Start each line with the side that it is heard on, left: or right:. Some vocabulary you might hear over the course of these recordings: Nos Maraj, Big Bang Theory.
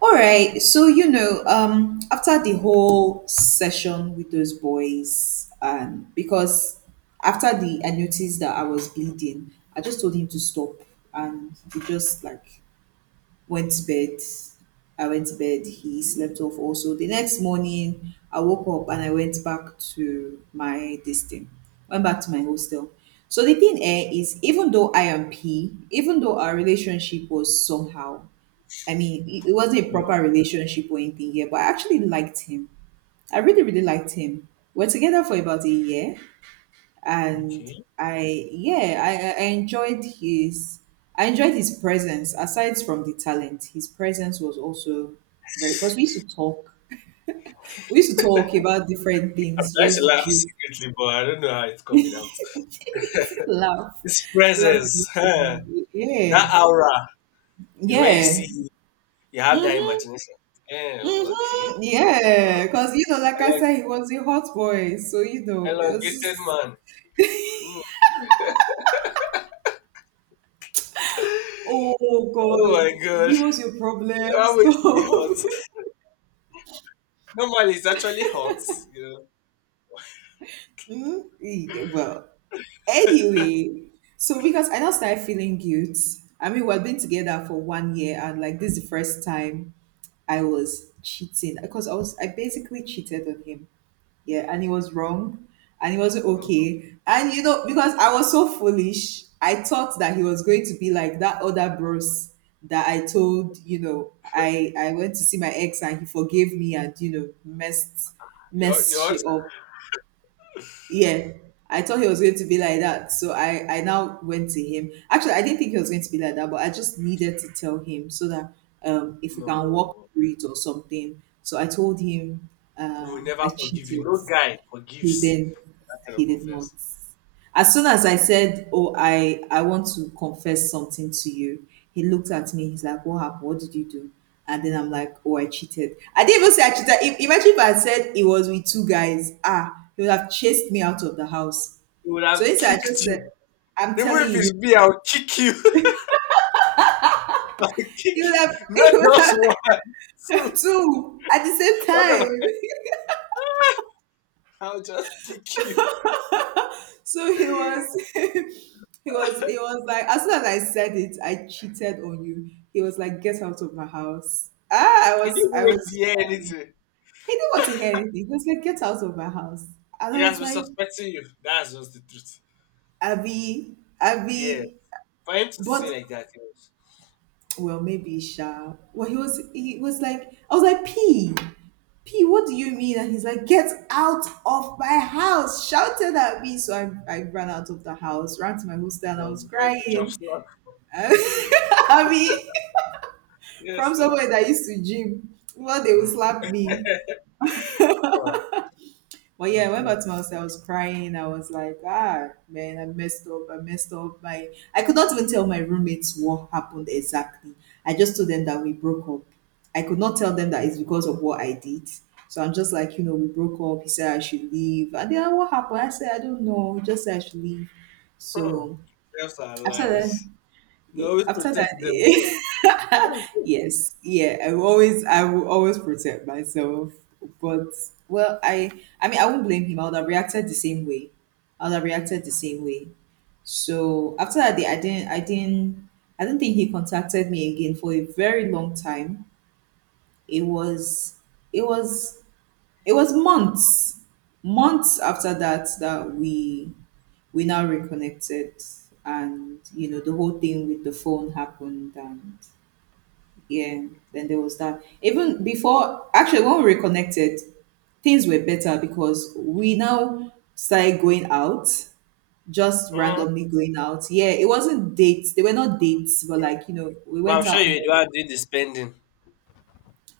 right: All right. So, after the whole session with those boys, because after the I noticed that I was bleeding, I just told him to stop and he just like went to bed. I went to bed, he slept off also. The next morning I woke up and I went back to my this thing. Went back to my hostel. So the thing eh, is even though I am P, even though our relationship was somehow, I mean, it wasn't a
left: Yeah,
right: proper relationship or anything here, but I actually liked him. I really, really liked him. We're together for about a year, and
left: okay.
right: I enjoyed his, I enjoyed his presence. Aside from the talent, his presence was also very. Because we used to talk, we used to talk about different
left: I'm
right: things,
left: trying to
right: just
left: laugh
right: gist,
left: secretly, but I don't know how it's coming out.
right: laugh,
left: His
right: laugh, laugh,
left: presence,
right: laugh.
left: huh?
right: Yeah,
left: That aura, you know, when you see,
right: yeah.
left: him, you have that
right: Hmm.
left: imagination. Eh, okay.
right: Mm-hmm.
left: Mm,
right: Yeah, because like I
left: elong-
right: said, he was a hot boy, so it was
left: elongated
right: just,
left: man. Mm.
right: oh
left: Oh
right: god,
left: my god.
right: he was your problem,
left: I'm going to be
right: stop.
left: hot. Normally, it's actually hot, you know.
right: Mm, yeah, well, anyway, so because I now started feeling guilt. I mean, we've been together for 1 year, and like this is the first time I was cheating, because I basically cheated on him. Yeah, and it was wrong. And it wasn't
left: Mhm.
right: okay. And because I was so foolish, I thought that he was going to be like that other bros that I told, I went to see my ex and he forgave me and messed
left: You're
right: messed
left: hot.
right: shit up. Yeah. I thought he was going to be like that. So I now went to him. Actually I didn't think he was going to be like that, but I just needed to tell him so that if we
left: No,
right: can walk through it or something. So I told him,
left: I will never
right: I
left: forgive you.
right: cheated.
left: No guy
right: He
left: forgives
right: then,
left: that kind
right: he
left: of
right: did not,
left: offense.
right: as soon as I said, oh, I want to confess something to you, he looked at me. He's like, what happened? What did you do? And then I'm like, oh, I cheated. I didn't even say I cheated. If, Imagine if I had said it was with two guys, ah, he would have chased me out of the house.
left: He would
right: So
left: have
right: instead I
left: kicked
right: just
left: you.
right: said, I'm
left: Even
right: telling
left: if
right: you,
left: it's me, I'll kick you. I'll
right: he
left: kick
right: would
left: you.
right: have he
left: Not
right: would
left: just
right: have
left: one. Two.
right: two at the same
left: What
right: time.
left: the I'll just kick you.
right: So he
left: You
right: was, he was like, as soon as I said it, I cheated on you. He was like, get out of my house. Ah, I
left: didn't
right: was,
left: even
right: I
left: wait to
right: was.
left: hear
right: Um,
left: anything.
right: he didn't want to hear anything. He was like, get out of my house, and
left: He
right: I was
left: has been
right: like,
left: suspecting you. That's just the truth.
right: Abby,
left: Yeah.
right: Abby,
left: For him to
right: but,
left: say like that, it was,
right: well, maybe Sha. Well, he was like, I was like, P, P, what do you mean? And he's like, get out of my house, shouted at me. So I ran out of the house, ran to my hostel, and I was
left: for him to chop
right: crying.
left: slap.
right: I mean, from
left: Yes, sir.
right: somewhere that used to gym, well, they would
left: Mm,
right: slap me.
left: sir.
right: But yeah, I went back
left: Mm-hmm.
right: to my house. I was crying. I was like, ah, man, I messed up. I messed up. I could not even tell my roommates what happened exactly. I just told them that we broke up. I could not tell them that it's because of what I did. So I'm just like, we broke up. He said I should leave. And then what happened? I said, I don't know. He just said I should leave.
left: Hmm.
right: So
left: Thieves are
right: after that,
left: lies. They
right: yeah
left: always
right: after
left: protect
right: that
left: themselves.
right: eh,
left: Thank you.
right: yes, yeah, I will always protect myself. But, well, I mean, I won't blame him. I would have reacted the same way. I would have reacted the same way. So after that day, I don't think he contacted me again for a very long time. it was it was it was months, months after that, that we now reconnected. And you know the whole thing with the phone happened. And yeah, then there was that, even before, actually, when we reconnected, things were better because we now started going out, just
left: Mm.
right: randomly going out. Yeah, it wasn't dates, they were not dates, but like, we
left: But I'm
right: went
left: sure
right: out
left: you
right: more.
left: you are doing the spending.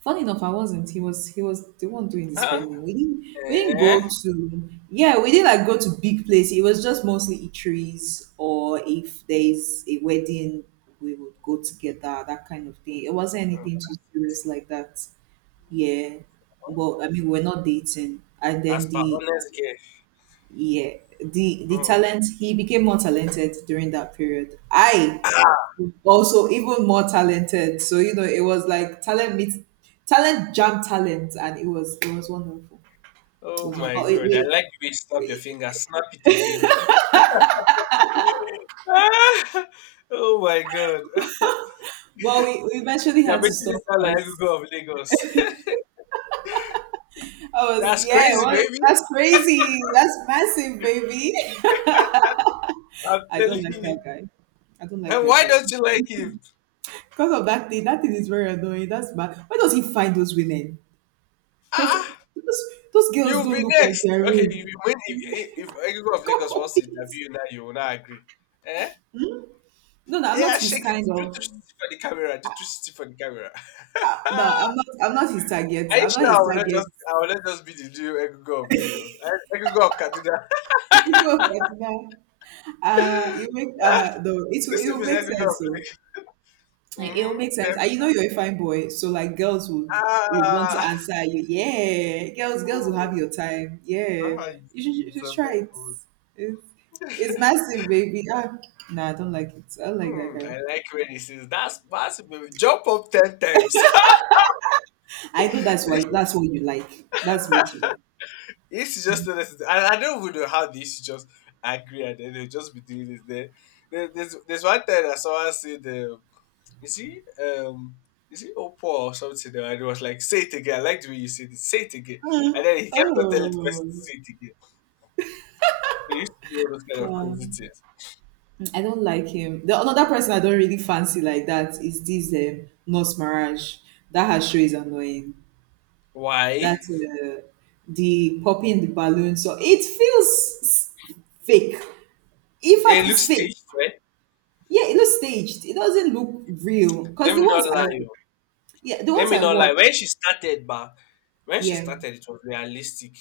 right: Funny enough, I wasn't, he was the one doing the
left: Huh?
right: spending.
left: Eh?
right: We didn't like go to big places. It was just mostly eateries, or if there's a wedding we would go together, that kind of thing. It wasn't anything too serious like that. Yeah, but I mean, we're not dating. And
left: As
right: then
left: per
right: the
left: honest girl.
right: yeah, the
left: Hmm.
right: talent, he became more talented during that period. I also, even more talented. So it was like talent meets talent jam talent, and it was wonderful. It
left: Oh
right: was wonderful.
left: my
right: But
left: god. I
right: we
left: like the way you snap your finger. Snap it again. Ah, oh my god.
right: well, we eventually
left: You're
right: had to
left: making me
right: stop
left: sound like
right: because
left: Egungun of Lagos.
right: I was
left: That's
right: yeah,
left: crazy,
right: well,
left: baby.
right: that's crazy. That's massive, baby.
left: I'm
right: I don't
left: telling
right: like that
left: you.
right: guy. I don't like
left: And
right: that
left: why
right: guy.
left: don't you like him?
right: Because of that thing is very annoying. That's bad. Where does he find those women? Because
left: Ah,
right: those girls
left: you'll
right: don't
left: be
right: look like
left: next.
right: they're
left: Okay, if
right: real.
left: you win, if, Egungun of
right: God
left: Lagos wants
right: forbid.
left: to interview you now, you will not agree. Eh?
right: No, no, I'm not
left: Yeah,
right: his
left: shake it.
right: kind
left: Do
right: of.
left: 360 for the camera. Do 360 for the camera.
right: No, I'm not. I'm not his target.
left: Are you
right: I'm not
left: sure I
right: his
left: will not
right: target.
left: just be the new Egungo of Lagos? Eh, Egungo of Kaduna.
right: No, but now, you make, no. It will.
left: This
right: It will
left: is
right: make
left: Egungo
right: sense.
left: of
right: So
left: Lagos.
right: it will
left: Mm-hmm.
right: make
left: Then,
right: sense. And you know you're a fine boy, so like girls would want to
left: ah,
right: answer you. Yeah, girls, girls will have
left: mm,
right: your time. Yeah,
left: that's how
right: you
left: it's a
right: should try
left: very
right: it.
left: cool.
right: It's, it's massive, baby. Ah, nah, I don't like it. I don't like that
left: Mm,
right: guy.
left: I like when he says that's possible. Jump up 10 times.
right: I know that's why.
left: This
right: That's what you like. That's what you like.
left: this is just not necessary. And I don't even know how they should just agree and then they'll just be doing this. Then there's one time that someone said is he is he Opo or something? And he was like, say it again. I like the way you said it. Say it again.
right: Ah,
left: And then he kept on telling the person to
right: oh,
left: say it again. He used to do all those kind of
right: yeah.
left: crazy things.
right: I don't like him. The another person I don't really fancy like that is this, Nos Maraj. That her show is annoying. That,
left: Why?
right: the poppy in the balloon. So it feels fake. In fact,
left: It
right: it's
left: looks
right: fake.
left: staged, right?
right: Yeah, it looks staged. It doesn't look real. Cause
left: Let me not lie. Oh.
right: the
left: Let
right: ones
left: me
right: I
left: not lie.
right: watch,
left: When she started, but when she
right: yeah,
left: started, it was realistic.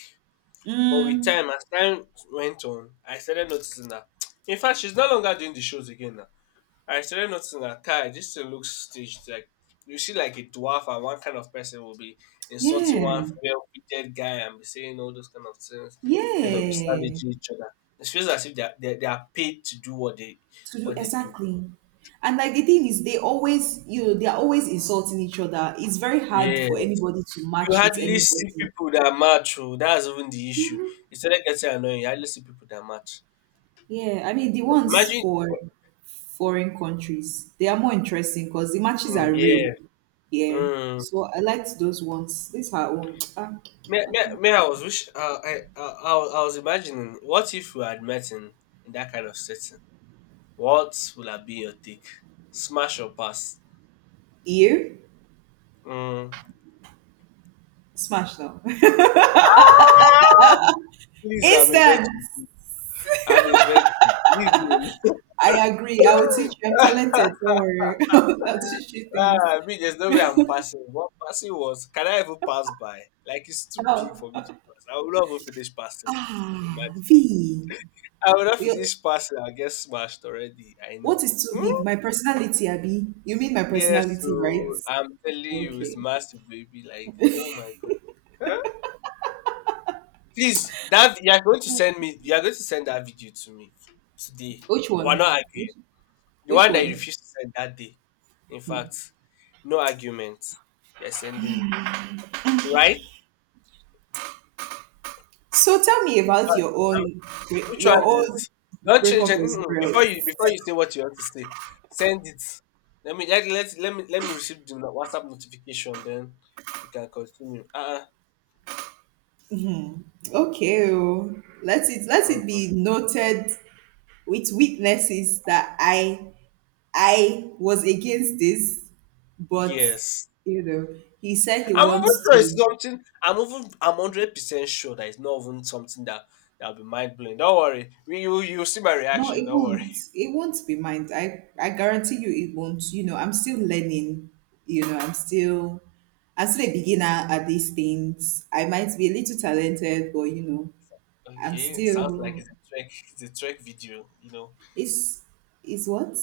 left: But with
right: mm,
left: time, as time went on, I started noticing that. In fact, she's no longer doing the shows again now. I started noticing that Kai, this thing looks staged. Like you see, like a dwarf, and one kind of person will be insulting
right: yeah,
left: one well-fitted guy and be saying all those kind of things. Then they'll be
right: yeah,
left: savaging each other. It feels as if they are paid to do
right: to do
left: what they do.
right: exactly. And like the thing is, they always, they are always insulting each other. It's very hard
left: Yeah,
right: for anybody to
left: you
right: match with
left: hardly see
right: anybody.
left: people that match. Oh, that's even the issue. Instead of getting annoying, you hardly see people that match.
right: Yeah, I mean the ones
left: Imagine,
right: for foreign countries, they are more interesting because the matches
left: mm,
right: are real.
left: yeah,
right: Yeah.
left: mm.
right: So I liked those ones. These are own. Ah, I don't know.
left: I was wish I was imagining what if we had met in that kind of setting? What would have been your take? Smash or pass?
right: You
left: Mm.
right: smash now.
left: Ah, please, I'm a
right: Instant.
left: virgin. I'm a virgin. Leave me alone.
right: I agree. I will teach you. I'm talented. Don't worry. I'll teach you things.
left: Ah, I mean, there's no way I'm passing. What passing was? Can I even pass by? Like it's too big
right: How?
left: for me to pass. I will not even finish passing.
right: Ah,
left: Imagine.
right: V.
left: I will not
right: Well,
left: finish passing. I will get smashed already. I
right: what
left: know.
right: is too big?
left: Hmm?
right: My personality, Abby. You mean my
left: Yeah,
right: personality, right?
left: so I'm telling you, it's
right: Okay.
left: massive, baby. Like, oh my god. Huh? Please, that you're going to send me, you're going to send that video to me today.
right: Which
left: We're
right: one?
left: not
right: Which,
left: arguing. The
right: which
left: one that you
right: one?
left: refused to send that day. In fact, no argument. You're sending it. Right?
right: So tell me about your
left: I'm,
right: own
left: which
right: your
left: one
right: own
left: is don't change
right: breakup
left: it. Mm-mm.
right: experience.
left: Before you say what you want to say. Send it. Let me let, let, let me receive the WhatsApp notification, then we can continue.
right: Okay, oh, let it
left: Uh.
right: be noted with witnesses that I was against this, but
left: Yes.
right: you know he said he
left: I'm even
right: wants
left: sure it's
right: to...
left: something. I'm even. I'm 100% sure that it's not even something that that'll be mind blowing. Don't worry. You you see my
right: No,
left: reaction.
right: it
left: Don't worry.
right: won't. It won't be mine. I guarantee you it won't. You know, I'm still learning. You know, I'm still a beginner at these things. I might be a little talented, but I'm
left: Okay. Sounds like
right: still
left: it's a Trek. It's a Trek video. You know.
right: it's it's what?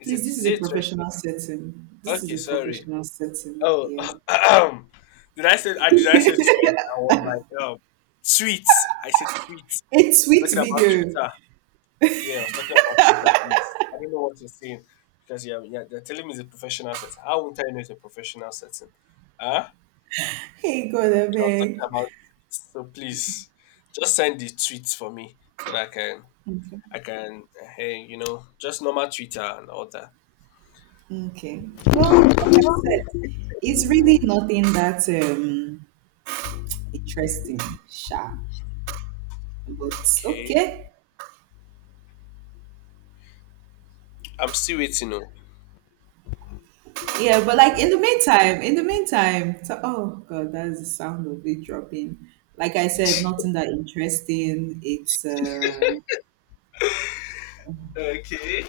left: It's a.
right: Please, this is
left: Is
right: a
left: it a Trek video?
right: professional setting. This is
left: Okay.
right: a
left: Sorry.
right: professional setting.
left: Oh.
right: Yeah.
left: Did I say Trek? I was like tweets. I said tweets.
right: A
left: I was
right: sweet
left: talking about
right: video.
left: Twitter. Yeah. I was talking about Twitter. Please. I don't know what you're saying because yeah, yeah. They're telling me it's a professional setting. How won't I know it's a professional setting? Huh?
right: Hey God, I
left: I was talking
right: beg.
left: about tweets, so please just send the tweets for me so that
right: Okay.
left: I can hey you know just normal Twitter and all that.
right: Okay. Well, like I said, it's really nothing that interesting, sha, but
left: Okay,
right: okay.
left: I'm still waiting. Oh.
right: Yeah, but like, in the meantime, so, oh god, that's the sound of it dropping. Like I said, nothing that interesting. It's
left: Okay,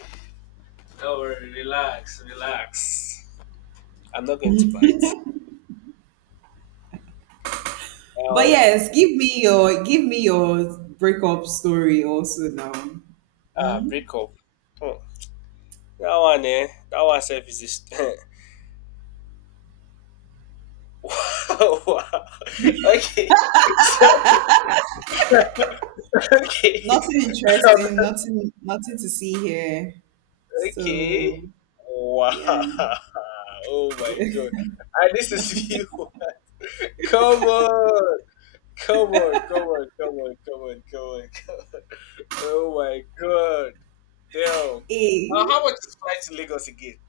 left: don't worry, relax, relax. I'm not going to bite.
right: But
left: Um,
right: yes, give me your breakup story also now.
left: ah, break up. Hmm. That one, eh? That one self is just wow. Okay, sorry. Okay,
right: Nothing interesting, nothing to see here. So
left: okay. Wow.
right: yeah,
left: Oh my god. And this is you. Come on. Come on. Come on. Come on. Come on. Come on. Come on. Oh my god. Damn.
right: a
left: How much is flight to Lagos again?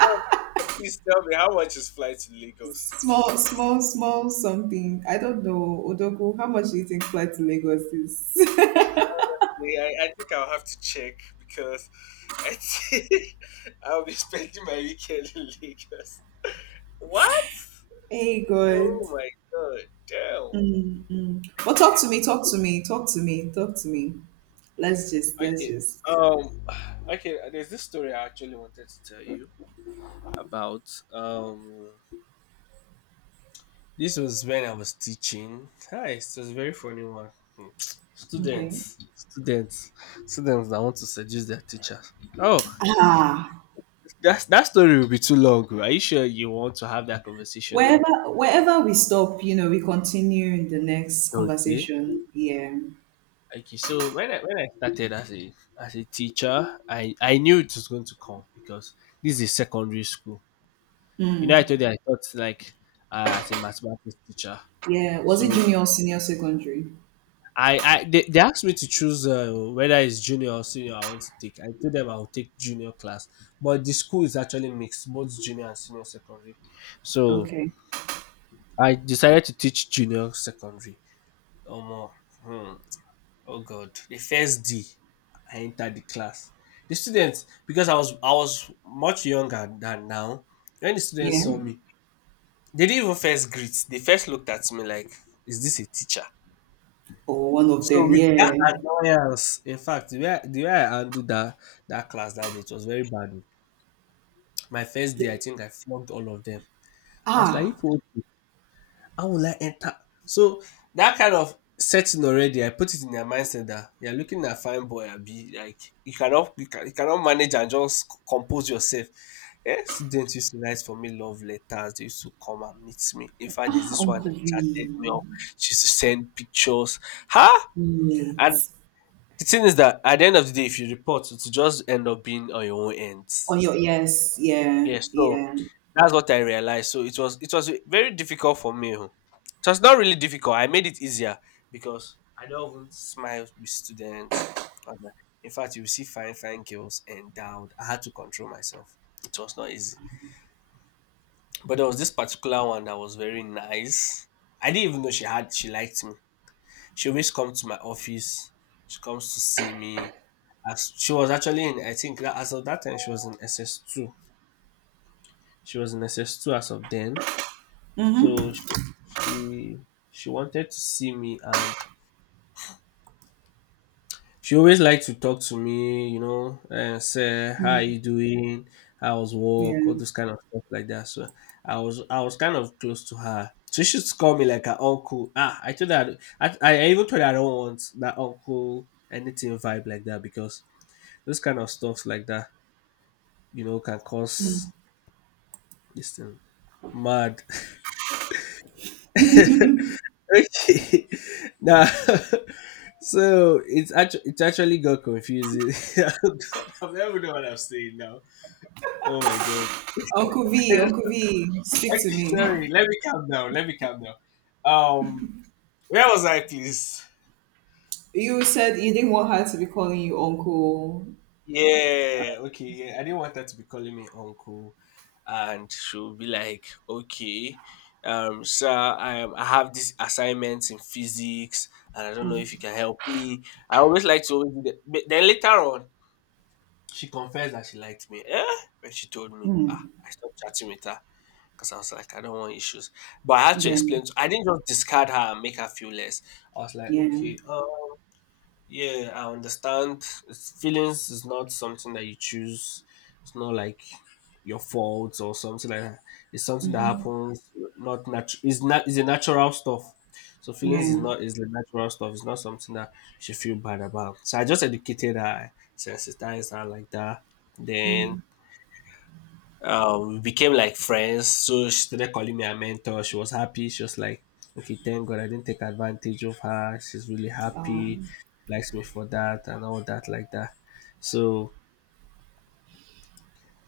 left: No, please tell me how much is flight to Lagos?
right: small,
left: Please.
right: small, small something. I don't know, odoku, how much do you think flight to Lagos is?
left: Yeah, I think I'll have to check because I think I'll be spending my weekend in Lagos. What?
right: Hey, good.
left: Oh my god. Damn.
right: Mm. Well, talk to
left: Okay.
right: me, talk to me, talk to me, talk to me. Let's just, let's
left: Okay.
right: just.
left: Um. Okay. There's this story I actually wanted to tell you about. Um. This was when I was teaching. Hi. It was a very funny one. Hmm.
right: Okay.
left: Students, students, students that want to seduce their teacher. Oh,
right: Ah,
left: that's that story will be too long. Oh. Are you sure you want to have that conversation now?
right: wherever we stop, we continue in the next
left: Okay.
right: conversation. Yeah.
left: Okay. So when I started as a teacher, I knew it was going to come because this is secondary school. You know, I
right: Mm.
left: told you I taught like as a mathematics teacher.
right: Yeah. Was it
left: So
right: junior or senior secondary?
left: I they asked me to choose whether it's junior or senior I want to take. I told them I will take junior class, but the school is actually mixed, both junior and senior secondary. So
right: Okay.
left: I decided to teach junior secondary. Oh more. Hmm. Oh God! The first day I entered the class, the students because I was much younger than now. When the students
right: Yeah.
left: saw me, they didn't even first greet. They first looked at me like, "Is this a teacher?"
right: Or one of
left: So
right: them.
left: with that
right: Yeah.
left: annoyance, in fact, the way I handled that that class that day, it was very bad. Oh. My first day, I think I flogged all of them. I was like,
right: Ah,
left: "If how will I enter? So that kind of setting already, I put it in their mindset that you're looking at fine boy, be like you cannot you cannot manage and just compose yourself. Eh, students used to write for me love letters. They used to come and meet me. In fact, there's this one
right: Uncle
left: that chatted me up.
right: V.
left: She used to send pictures. Huh? And
right: Mate.
left: the thing is that at the end of the day, if you report, it's just end up being on your own
right: On
left: ends.
right: your yes. Yeah.
left: Yes. So
right: Yeah.
left: that's what I realized. So it was very difficult for me. Oh. It was not really difficult. I made it easier because I don't even smile with students. And, in fact, you see fine, fine girls endowed. I had to control myself. It was not easy. But there was this particular one that was very nice. I didn't even know she liked me. She always comes to my office. She comes to see me. As she was actually in, I think that as of that time she was in SS two. She was in SS two as of then. So
right: Mm-hmm.
left: she she wanted to see me, and she always liked to talk to me, you know, and say how are
right: Mm.
left: you doing, how's
right: Yeah.
left: work, all those kind of stuff like that. So I was kind of close to her. So she used to call me like her uncle. Ah, I told her I even told her I don't want that uncle anything vibe like that because those kind of stuff like that, you know, can cause this thing mad. Okay. Now, so it actually got confusing. I have never know what I'm saying now. Oh my god.
right: Uncle V,
left: Okay,
right: Uncle V, speak to me.
left: sorry. Let me calm down. Let me calm down. Um, where was I, please?
right: You said you didn't want her to be calling you Uncle.
left: Yeah. Okay. Yeah. I didn't want her to be calling me uncle, and she'll be like, "Okay, sir, I am. I have these assignments in physics, and I don't know if you can help me." I always like to always do that. But then later on, she confessed that she liked me. Eh? When she told me, ah,
right: Mm.
left: I stopped chatting with her because I was like, I don't want issues. But I had to
right: Yeah,
left: explain. I didn't just discard her and make her feel less. I was like,
right: yeah,
left: okay, yeah, I understand. It's, feelings is not something that you choose. It's not like your fault or something like that. It's something that
right: mm-hmm.
left: happens. Not natural. It's not. It's a natural stuff. So feelings
right: Yeah,
left: is not is the natural stuff. It's not something that you should feel bad about. So I just educated her, sensitized her like that. Then
right: mm.
left: we became like friends. So she started calling me a mentor. She was happy. She was like, okay, thank God I didn't take advantage of her. She's really happy.
right: um,
left: Likes me for that and all that like that. So,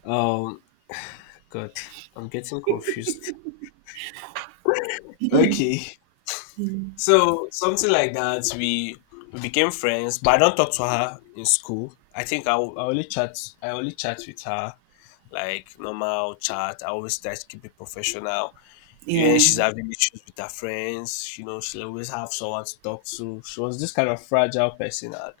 left: um, God, I'm getting confused. Okay. So something like that. We became friends, but I don't talk to her in school. I think I only chat. I only chat with her like normal chat. I always try to keep it professional. When
right: yeah.
left: she's having issues with her friends. You know, she'll always have someone to talk to. She was this kind of fragile person. And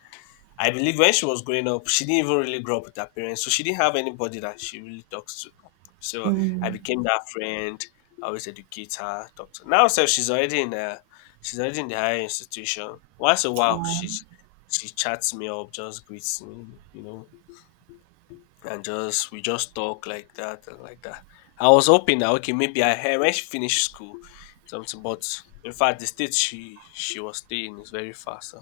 left: I believe when she was growing up, she didn't even really grow up with her parents. So she didn't have anybody that she really talks to. So I
right: Mm.
left: became that friend. I always educate her, talk to her. Now, so she's already in the higher institution. Once a while,
right: Um,
left: she's, she chats me up, just greets me, you know, and just we just talk like that and like that. I was hoping that okay maybe I heard when she finished school something, but in fact the state she was staying is very far. So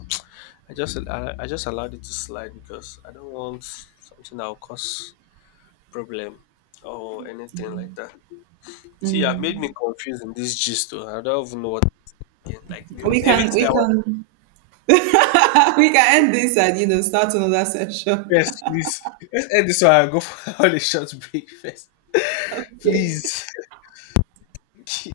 left: I just allowed it to slide because I don't want something that will cause problem or anything like that. See, I've made me
right: mm.
left: confused in this gist though. I don't even know what like the,
right: We can,
left: everything
right: we
left: I want.
right: can, we can end this and start another session.
left: Yes, please. Let's end this one and go for a short break first.
right: Okay.
left: please.